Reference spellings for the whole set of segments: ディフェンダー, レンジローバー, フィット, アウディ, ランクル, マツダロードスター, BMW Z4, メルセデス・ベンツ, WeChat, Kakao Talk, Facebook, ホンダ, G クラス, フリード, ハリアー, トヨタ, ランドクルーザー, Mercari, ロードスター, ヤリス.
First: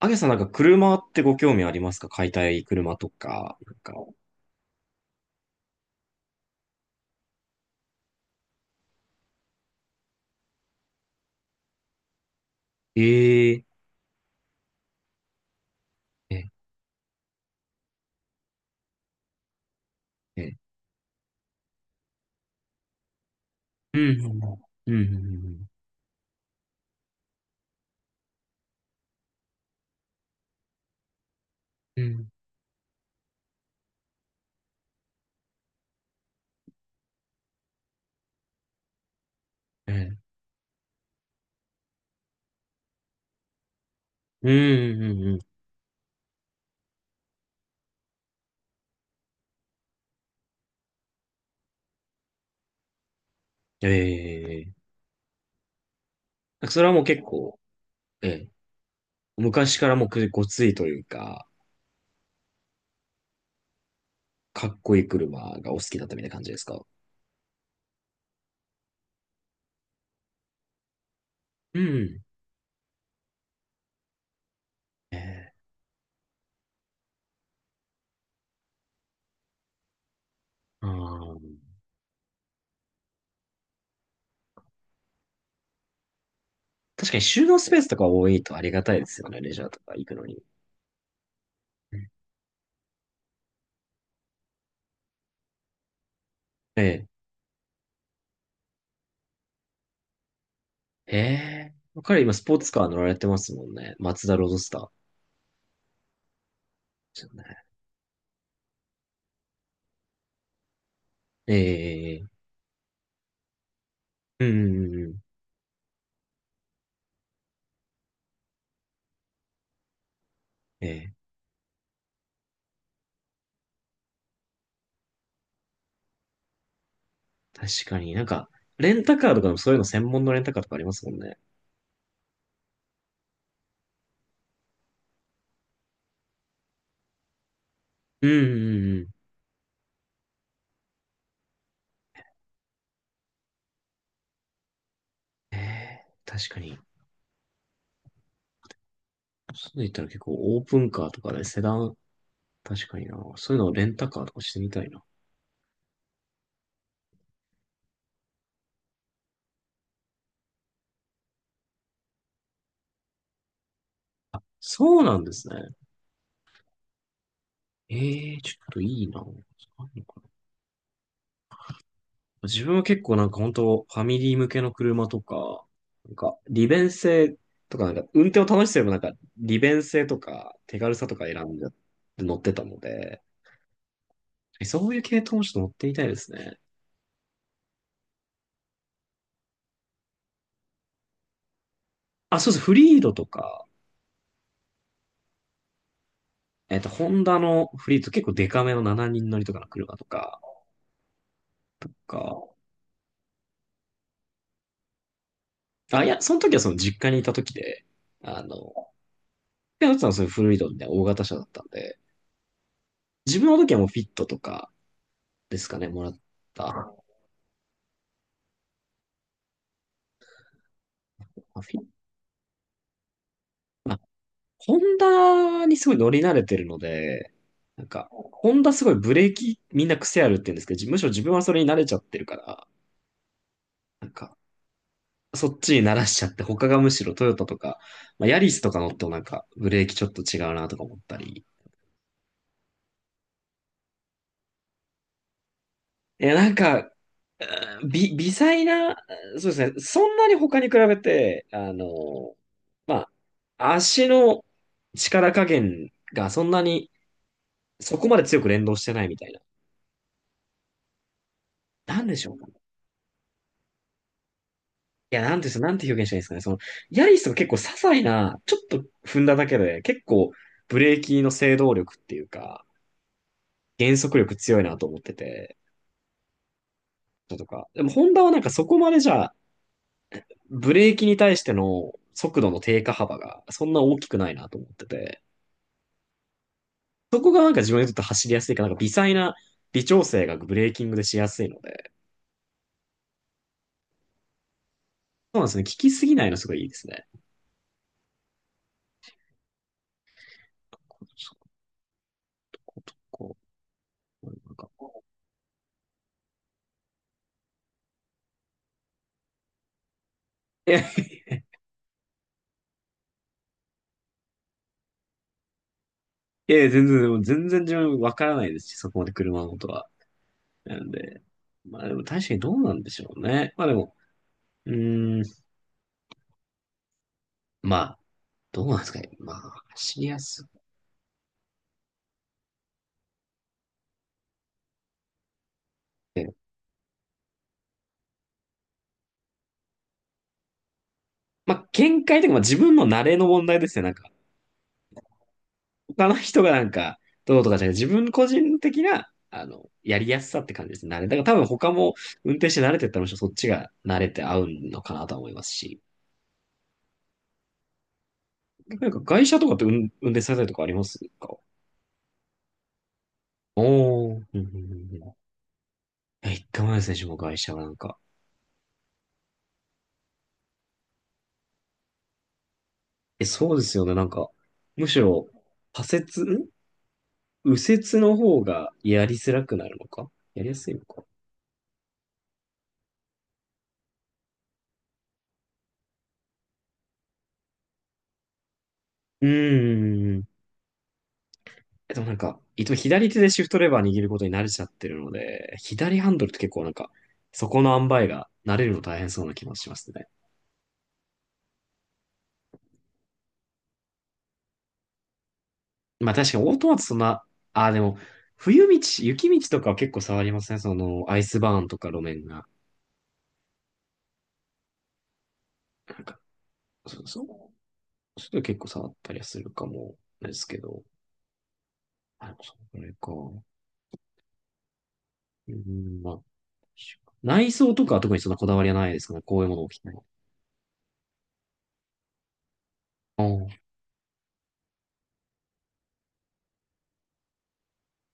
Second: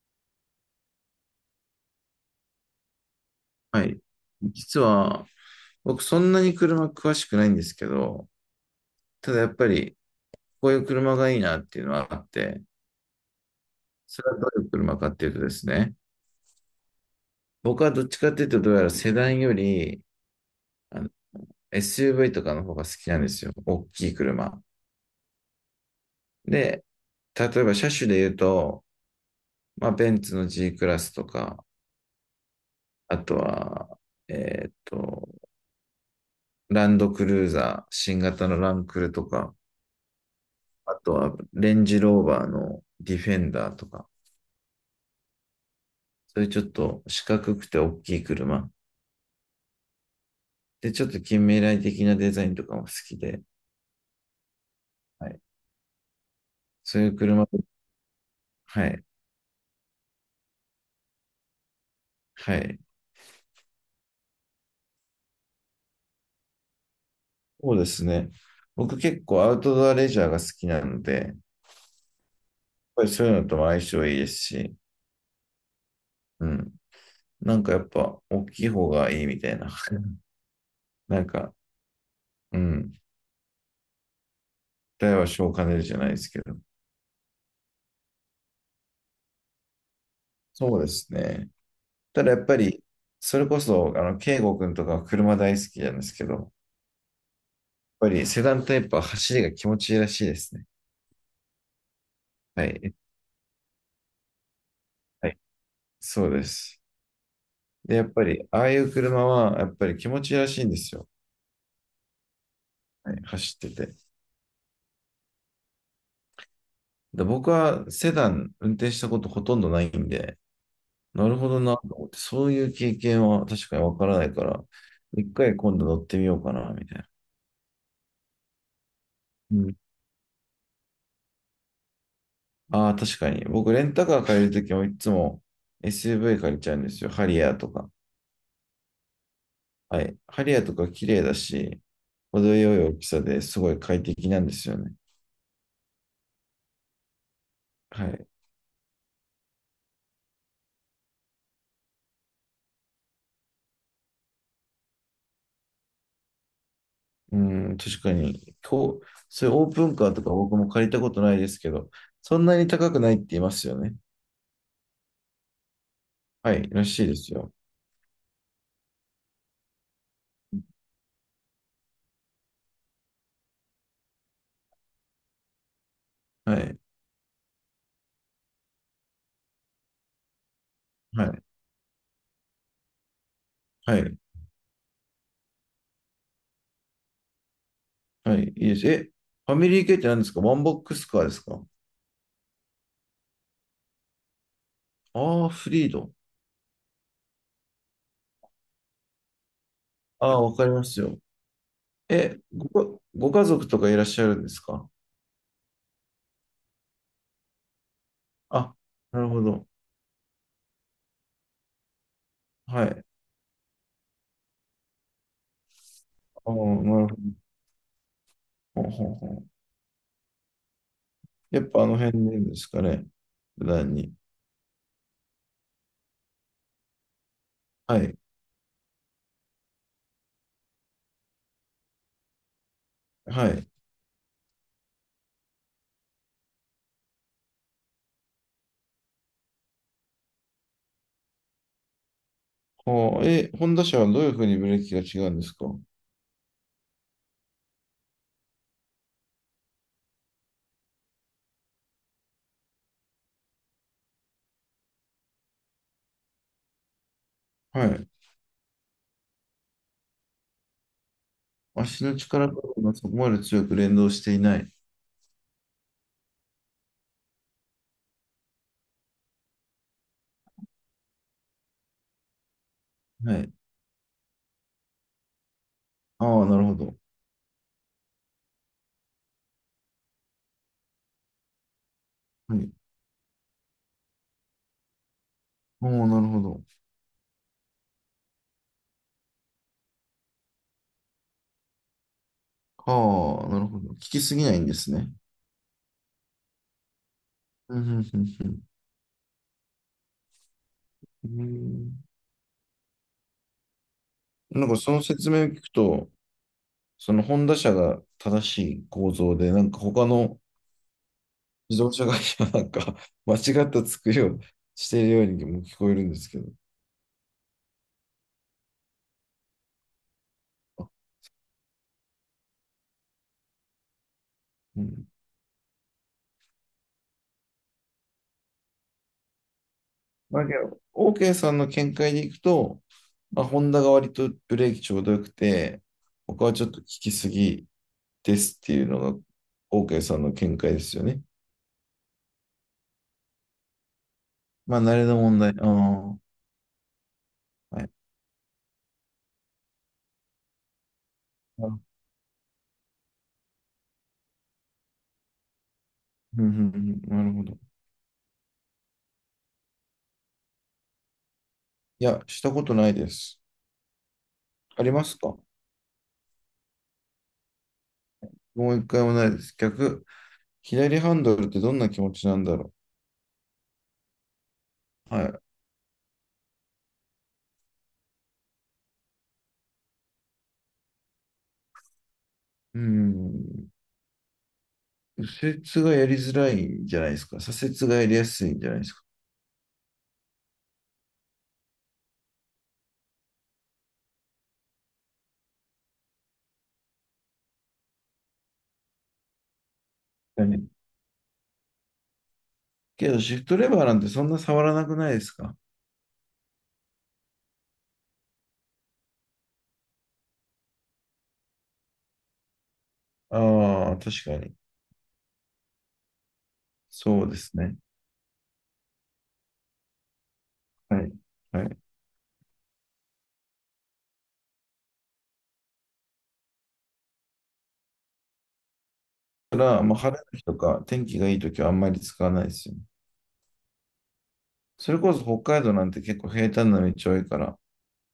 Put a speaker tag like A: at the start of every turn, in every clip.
A: あげさん、なんか車ってご興味ありますか？買いたい車とか、なん
B: は
A: か。
B: い。実は、僕そんなに車詳しくないんですけど、ただやっぱり、こういう車がいいなっていうのはあって、
A: ええ。
B: それはどういう車かっていうとですね、
A: え、え、
B: 僕はどっちかっていうと、どうやらセダンより、
A: ええ。
B: あの、SUV とかの方が好きなんですよ。大
A: う
B: き
A: ん、
B: い車。
A: うん、うん、
B: で、例えば車種で言うと、まあ、ベンツの G クラスとか、
A: うん、うん、
B: あとは、えっと、ランドクルーザー、新型のランクルとか、
A: うん、
B: あとはレンジローバーのディフェンダーとか、
A: うん、うん。うん。
B: そういうちょっと四角くて大きい車。で、ちょっと近未来的なデザインとかも好きで、
A: ええ。
B: はい。
A: なんかそれは
B: そ
A: も
B: う
A: う
B: いう
A: 結
B: 車、
A: 構、ええ、
B: はい。
A: 昔からもうくごついというか、
B: はい。
A: かっこいい車がお好きだったみたいな感じですか？
B: そうですね。僕結構アウトドアレジャーが好きなので、やっ
A: うん。
B: ぱりそういうのとも相性いいですし、
A: ええ、
B: うん。なんかやっぱ大きい方がいいみたいな。
A: あ
B: なんか、
A: ー、
B: うん。大は小を兼ねるじゃないですけど。
A: 確かに収納スペースとか多いとありがたいですよね、レジャーとか行くのに。
B: そうですね。
A: うん。
B: ただやっぱり、それこそ、圭吾君とかは車大好きなんですけど、やっ
A: ええ、
B: ぱりセダンタイプは走りが気持ちいいらしいですね。
A: ええ。彼今スポー
B: は
A: ツカー
B: い、
A: 乗られてますもんね。マツダロードスタ
B: はい、そうです。
A: ー。
B: で、やっぱり、ああいう車は、やっぱり気持ちいいらしいんですよ。
A: ええ。
B: はい、走ってて。
A: うん、うん、うん、うん。
B: で、僕はセダン運転したことほとんどないんで、
A: ええ、
B: なるほどなと思って、そういう経験は確かにわからないから、一回今度乗ってみようかな、みたいな。
A: 確かに、なんか、レンタカーとかで
B: う
A: もそうい
B: ん、
A: うの専門のレンタカーとかありますもんね。
B: ああ、確かに。僕、レンタカー借りるときもいつも SUV 借りちゃうんですよ。ハリアーとか。
A: うん、うん、うん。
B: はい。ハリアーとか綺麗だし、程よい大きさですごい快適なんですよね。
A: ええ、確かに。
B: はい。
A: そういったら結構オープンカーとかねセダン、確かにな。そういうのをレンタカーとかしてみたいな。
B: うん、確かに。こう、そういうオープンカーとか僕も借りたことないですけど、そんなに高くないって言いますよね。
A: そうなんですね。
B: はい、らしいですよ。
A: ええ、ちょっといいな。あるのかな。自分は結構なんか本当ファミリー向けの車とか、なんか
B: は
A: 利
B: い、
A: 便性とか、なんか運転を楽しけば、なんか利便性とか手軽さと
B: は
A: か選
B: い、
A: んで乗ってたので、
B: はい、
A: そういう系統もちょっと持ってみたいですね。
B: はい、いいです。え、ファミリー系って何ですか？ワンボックスカーですか？
A: あ、そうです。フリードとか、
B: ああー、フリード。
A: ホンダのフリード結構デカめの7人乗りとかの車と
B: あ
A: か、
B: あ、わかりますよ。
A: と
B: え、
A: か、
B: ご家族とかいらっしゃるんですか？
A: あ、いや、その時はその実家にいた時で、あの、
B: あ、なるほど。
A: ペアさんはそういうフリードみたいな大型車だったんで、
B: はい。あ
A: 自分の時はもうフィットとかですかね、もらっ
B: あ、
A: た。
B: なるほど。ほうほうほう。
A: あ
B: やっ
A: フ
B: ぱあ
A: ィ
B: の辺でですかね？普段に。
A: ホンダにすごい乗り慣れてるので、なん
B: は
A: か、
B: い、
A: ホンダすごいブレーキみんな癖あるって言うんですけど、むしろ自分はそれに慣れちゃってるから、
B: はい。
A: なんか、そっちに慣らしちゃって、他がむしろトヨタとか、まあ、ヤリスとか乗ってもなんかブレーキちょっと違うなとか思ったり。
B: ああ、え、ホンダ車はどういうふうにブレーキが違うんですか？
A: いや、なんか、うん、微細な、そうですね、そんなに他に比べて、まあ、足の力加減がそんなに、
B: は
A: そ
B: い。
A: こまで強く連動してないみたいな。な
B: 足
A: んで
B: の
A: しょうか
B: 力
A: ね。
B: 加減がそこまで強く連動していない。
A: いや、なんですなんて表現したらいいですかね。その、ヤリスとか結構些細な、ちょっと踏んだだけで、結構ブレーキの制動力っていうか、
B: はい。
A: 減速力強いなと思ってて。
B: ああ、なるほど。
A: とか。でも、ホンダはなんかそこまでじゃあ、ブレーキに対しての速度
B: は
A: の
B: い。
A: 低下幅がそんな大きくないなと思ってて、
B: ああ、なるほど。
A: そこがなんか自分にとって走りやすいか、なんか微細な微調整がブレーキングでしやすいので、
B: ああ、なるほど。効きすぎないんですね。
A: そうなんですね。聞きすぎないのすごいいいですね。
B: うん、うん、うん。うんうん。なんかその説明を聞くと、そのホンダ車が正しい構造で、なんか他の
A: いや、い
B: 自動車会社はなんか 間違った作りをしているようにも聞こえるんですけど。
A: や、全然、全然自分わからないですし、そこまで車のことは。な
B: あ
A: んで、まあでも確かにどうなんでしょうね。まあでも、う
B: うん。
A: ーん、まあ、どうなんですかね。まあ、走りやす
B: だ
A: く
B: けど、OK さんの見解でいくと、まあ、ホンダが割とブレーキちょうどよくて、
A: て、
B: 他はちょっと効きすぎですっていうのが OK さんの見解ですよね。
A: まあ、見解というか、まあ、自分の慣れの問題ですね。なんか、
B: まあ、慣れの問題。ああ、
A: 他の
B: は
A: 人がなんか、どうとかじゃなくて、
B: い。
A: 自分個人的な、やりやすさって感じですね。慣れ。だから多分
B: あう
A: 他
B: ん
A: も運転して慣れてったら、むしろそっちが慣れて合うのかなとは思いますし。
B: うんうん。なるほど。
A: なんか、外車とかって運転されたりとかありますか？
B: いや、したことないです。
A: おー。うん、うん、うん、
B: ありま
A: うん。
B: すか？
A: え、一回もないですね、自分も外車はなんか。
B: もう一回もないです。逆、左ハンドルってどんな気持ちなんだろ
A: え、そうですよね、なんか、むし
B: う。は
A: ろ、
B: い。
A: 左折、右折の方がやりづらくなるのかやりやすいのか。
B: うん。右折がやりづらいんじゃないですか？左折がやりやすいんじゃないですか？
A: うーん。え、でもなんか、いつも左手でシフトレバー握ることに慣れちゃってるので、左ハンドルって結構なんか、そこの塩梅が慣れるの大変そうな気もしますね。
B: けど、シフトレバーなんてそんな触らなくないですか？
A: まあ確かにオートマトそんな、ああでも、冬道、雪道とかは結構触りますね。その、アイスバーンとか路面が。
B: ああ、確かに。
A: なんか、そうそ
B: そうです
A: う。
B: ね。
A: それ結構触ったりはするかもですけど。
B: はい。はい。
A: あ、でもそれか。うん、まあ、内装とかは特にそんなこだわりはないですかね。こういうも
B: だ
A: の
B: か
A: を着
B: ら、
A: て
B: まあ、
A: も。
B: 晴れの日とか、天気がいい時はあんまり使わないですよね。
A: うん、
B: それこそ北海道なんて結構平坦な道多いから、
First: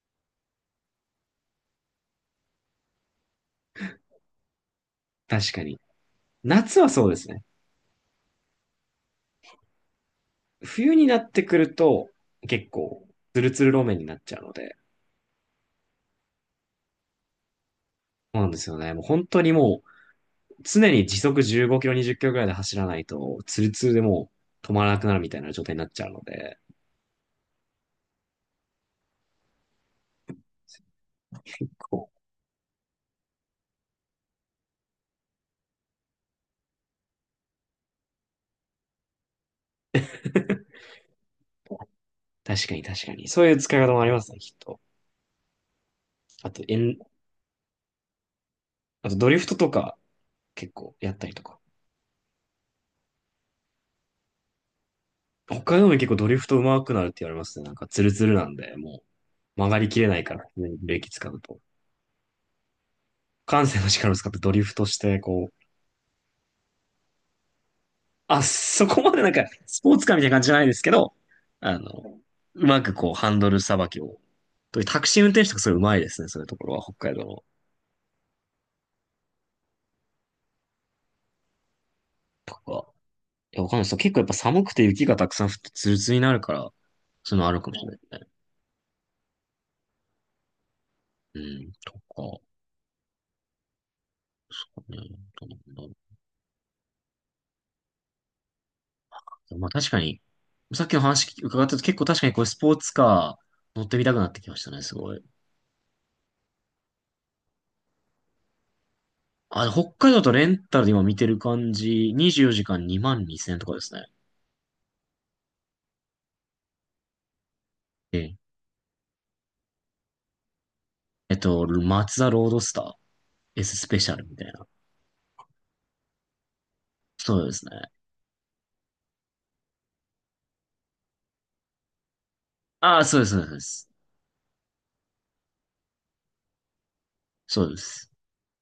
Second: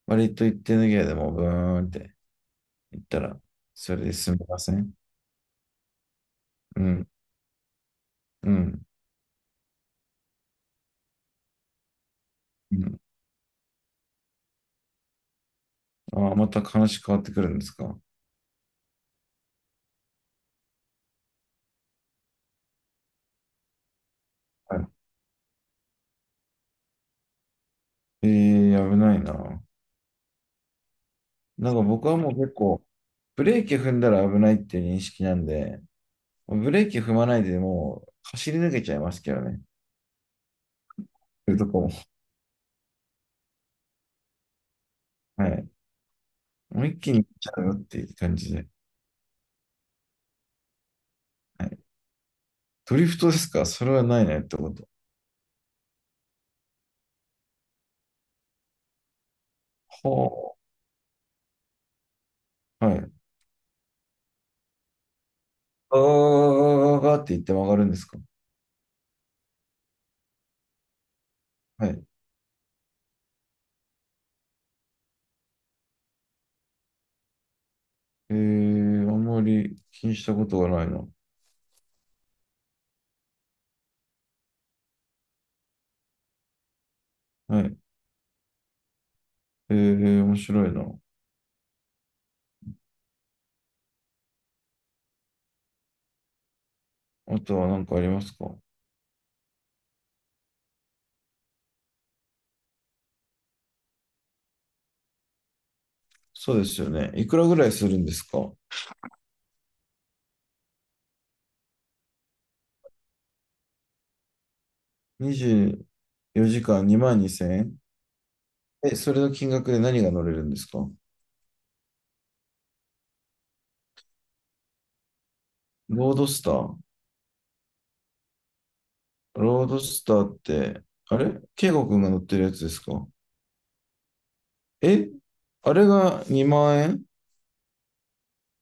B: 割と行ってぬけでもブーンって行ったら、それで済みません。
A: 確かに。夏
B: う
A: はそ
B: ん、
A: うですね。
B: うん、
A: 冬になってくると、結
B: うん。
A: 構、ツルツル路面になっちゃうので、
B: ああ、また話変わってくるんですか？は
A: そうなんですよね。もう本当にもう、常に時速15キロ、20キロぐらいで走らないと、ツルツルでもう止まらなくなるみたいな状態になっちゃうので、
B: い。ええー、危ないな。
A: 結
B: なんか僕
A: 構、
B: はもう結構、ブレーキ踏んだら危ないっていう認識なんで、ブレーキ踏まないでもう走り抜けちゃいますけどね。そういうとこも。
A: 確かに確かに。そういう使い方もありますね、きっと。
B: はい。
A: あと、エ
B: もう
A: ン、
B: 一気に行っちゃうよっていう感じで。
A: あとドリフトとか、結構やったりとか。
B: はい。ドリフトですか？それはないねってこと。
A: 北海道も結構ドリフト上手くなるって言われますね。なんかツルツルなんで、もう曲がりきれないから、
B: ほ
A: ブレーキ使うと。
B: う。はい。
A: 感性の力を使ってドリフトして、こう、
B: あーがーって言って曲がるんですか？
A: あ、そこまでなんか、スポーツカーみたいな感じじゃないですけど、あ
B: は
A: の、
B: い。
A: うまくこう、ハンドルさばきを。とタクシー運転手とかすごいうまいですね、そういうところは、北海道の。
B: えー、あんまり気にしたことがないな。
A: とか。いや、わかんないです。結構やっぱ寒くて雪がたくさん降ってツルツルになるから、そういうのある
B: は
A: かも
B: い。
A: しれないですね。
B: えー、面白いな。
A: うん、とか。う
B: あとは何かありますか？
A: ん、まあ確かに、さっきの話伺ったと結構確かにこれスポーツカー乗ってみたくなってきましたね、すごい。
B: そうですよね。いくらぐらいするんですか？
A: あ、北海道とレンタルで今見てる感じ、24時間2万2000円とかですね。
B: 24 時間2万2000円？
A: ええ。
B: えん、それの金額で何が乗れるんですか？
A: マツダロードスター S スペシャルみたいな。
B: ロードスター。
A: そうですね。
B: ロードスターって、あれケイゴくんが乗ってるやつです
A: ああ、
B: か？
A: そうです、そうです。
B: え、あれが2万円？
A: そうです。そうです。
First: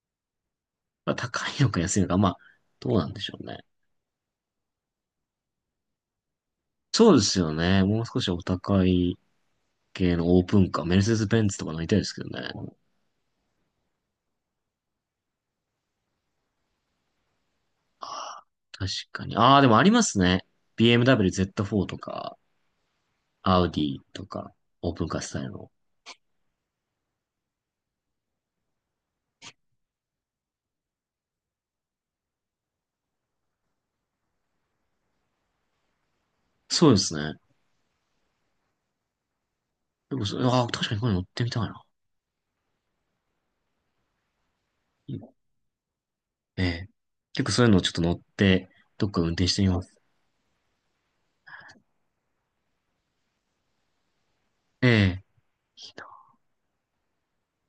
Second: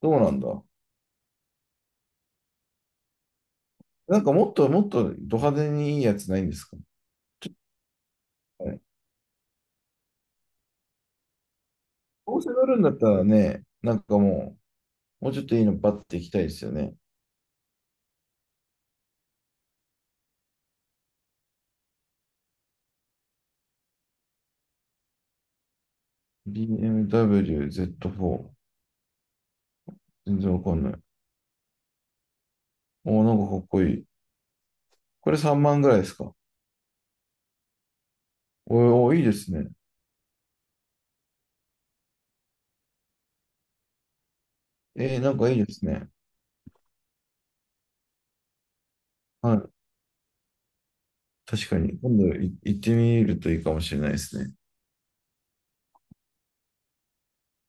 B: どうなんだ。
A: まあ、高いのか安いのか、まあ、どうなんでしょうね。
B: なんかもっともっとド派手にいいやつないんですか？
A: そうですよね。もう少しお
B: はい。
A: 高い系のオープンカー、メルセデス・ベンツとか乗りたいですけど
B: どう
A: ね。
B: せ乗るんだったらね、なんかもう、もうちょっといいのバッて行きたいですよね。
A: ああ、確かに。ああ、でもありますね。BMW Z4 とか、アウディとか、オープンカースタイルの。
B: BMW Z4。全然わかんない。おー、なんかかっこいい。これ3万ぐらいですか？
A: そうですね。
B: おーおー、いいですね。
A: でもそれ、ああ、確かにこれ乗ってみたいな。
B: えー、なんかいいですね。
A: ええ。結構そういうのをちょっと乗って、どっか運転し
B: は
A: てみ
B: い。
A: ます。
B: 確かに。今度行ってみるといいかもしれないですね。
A: ええ。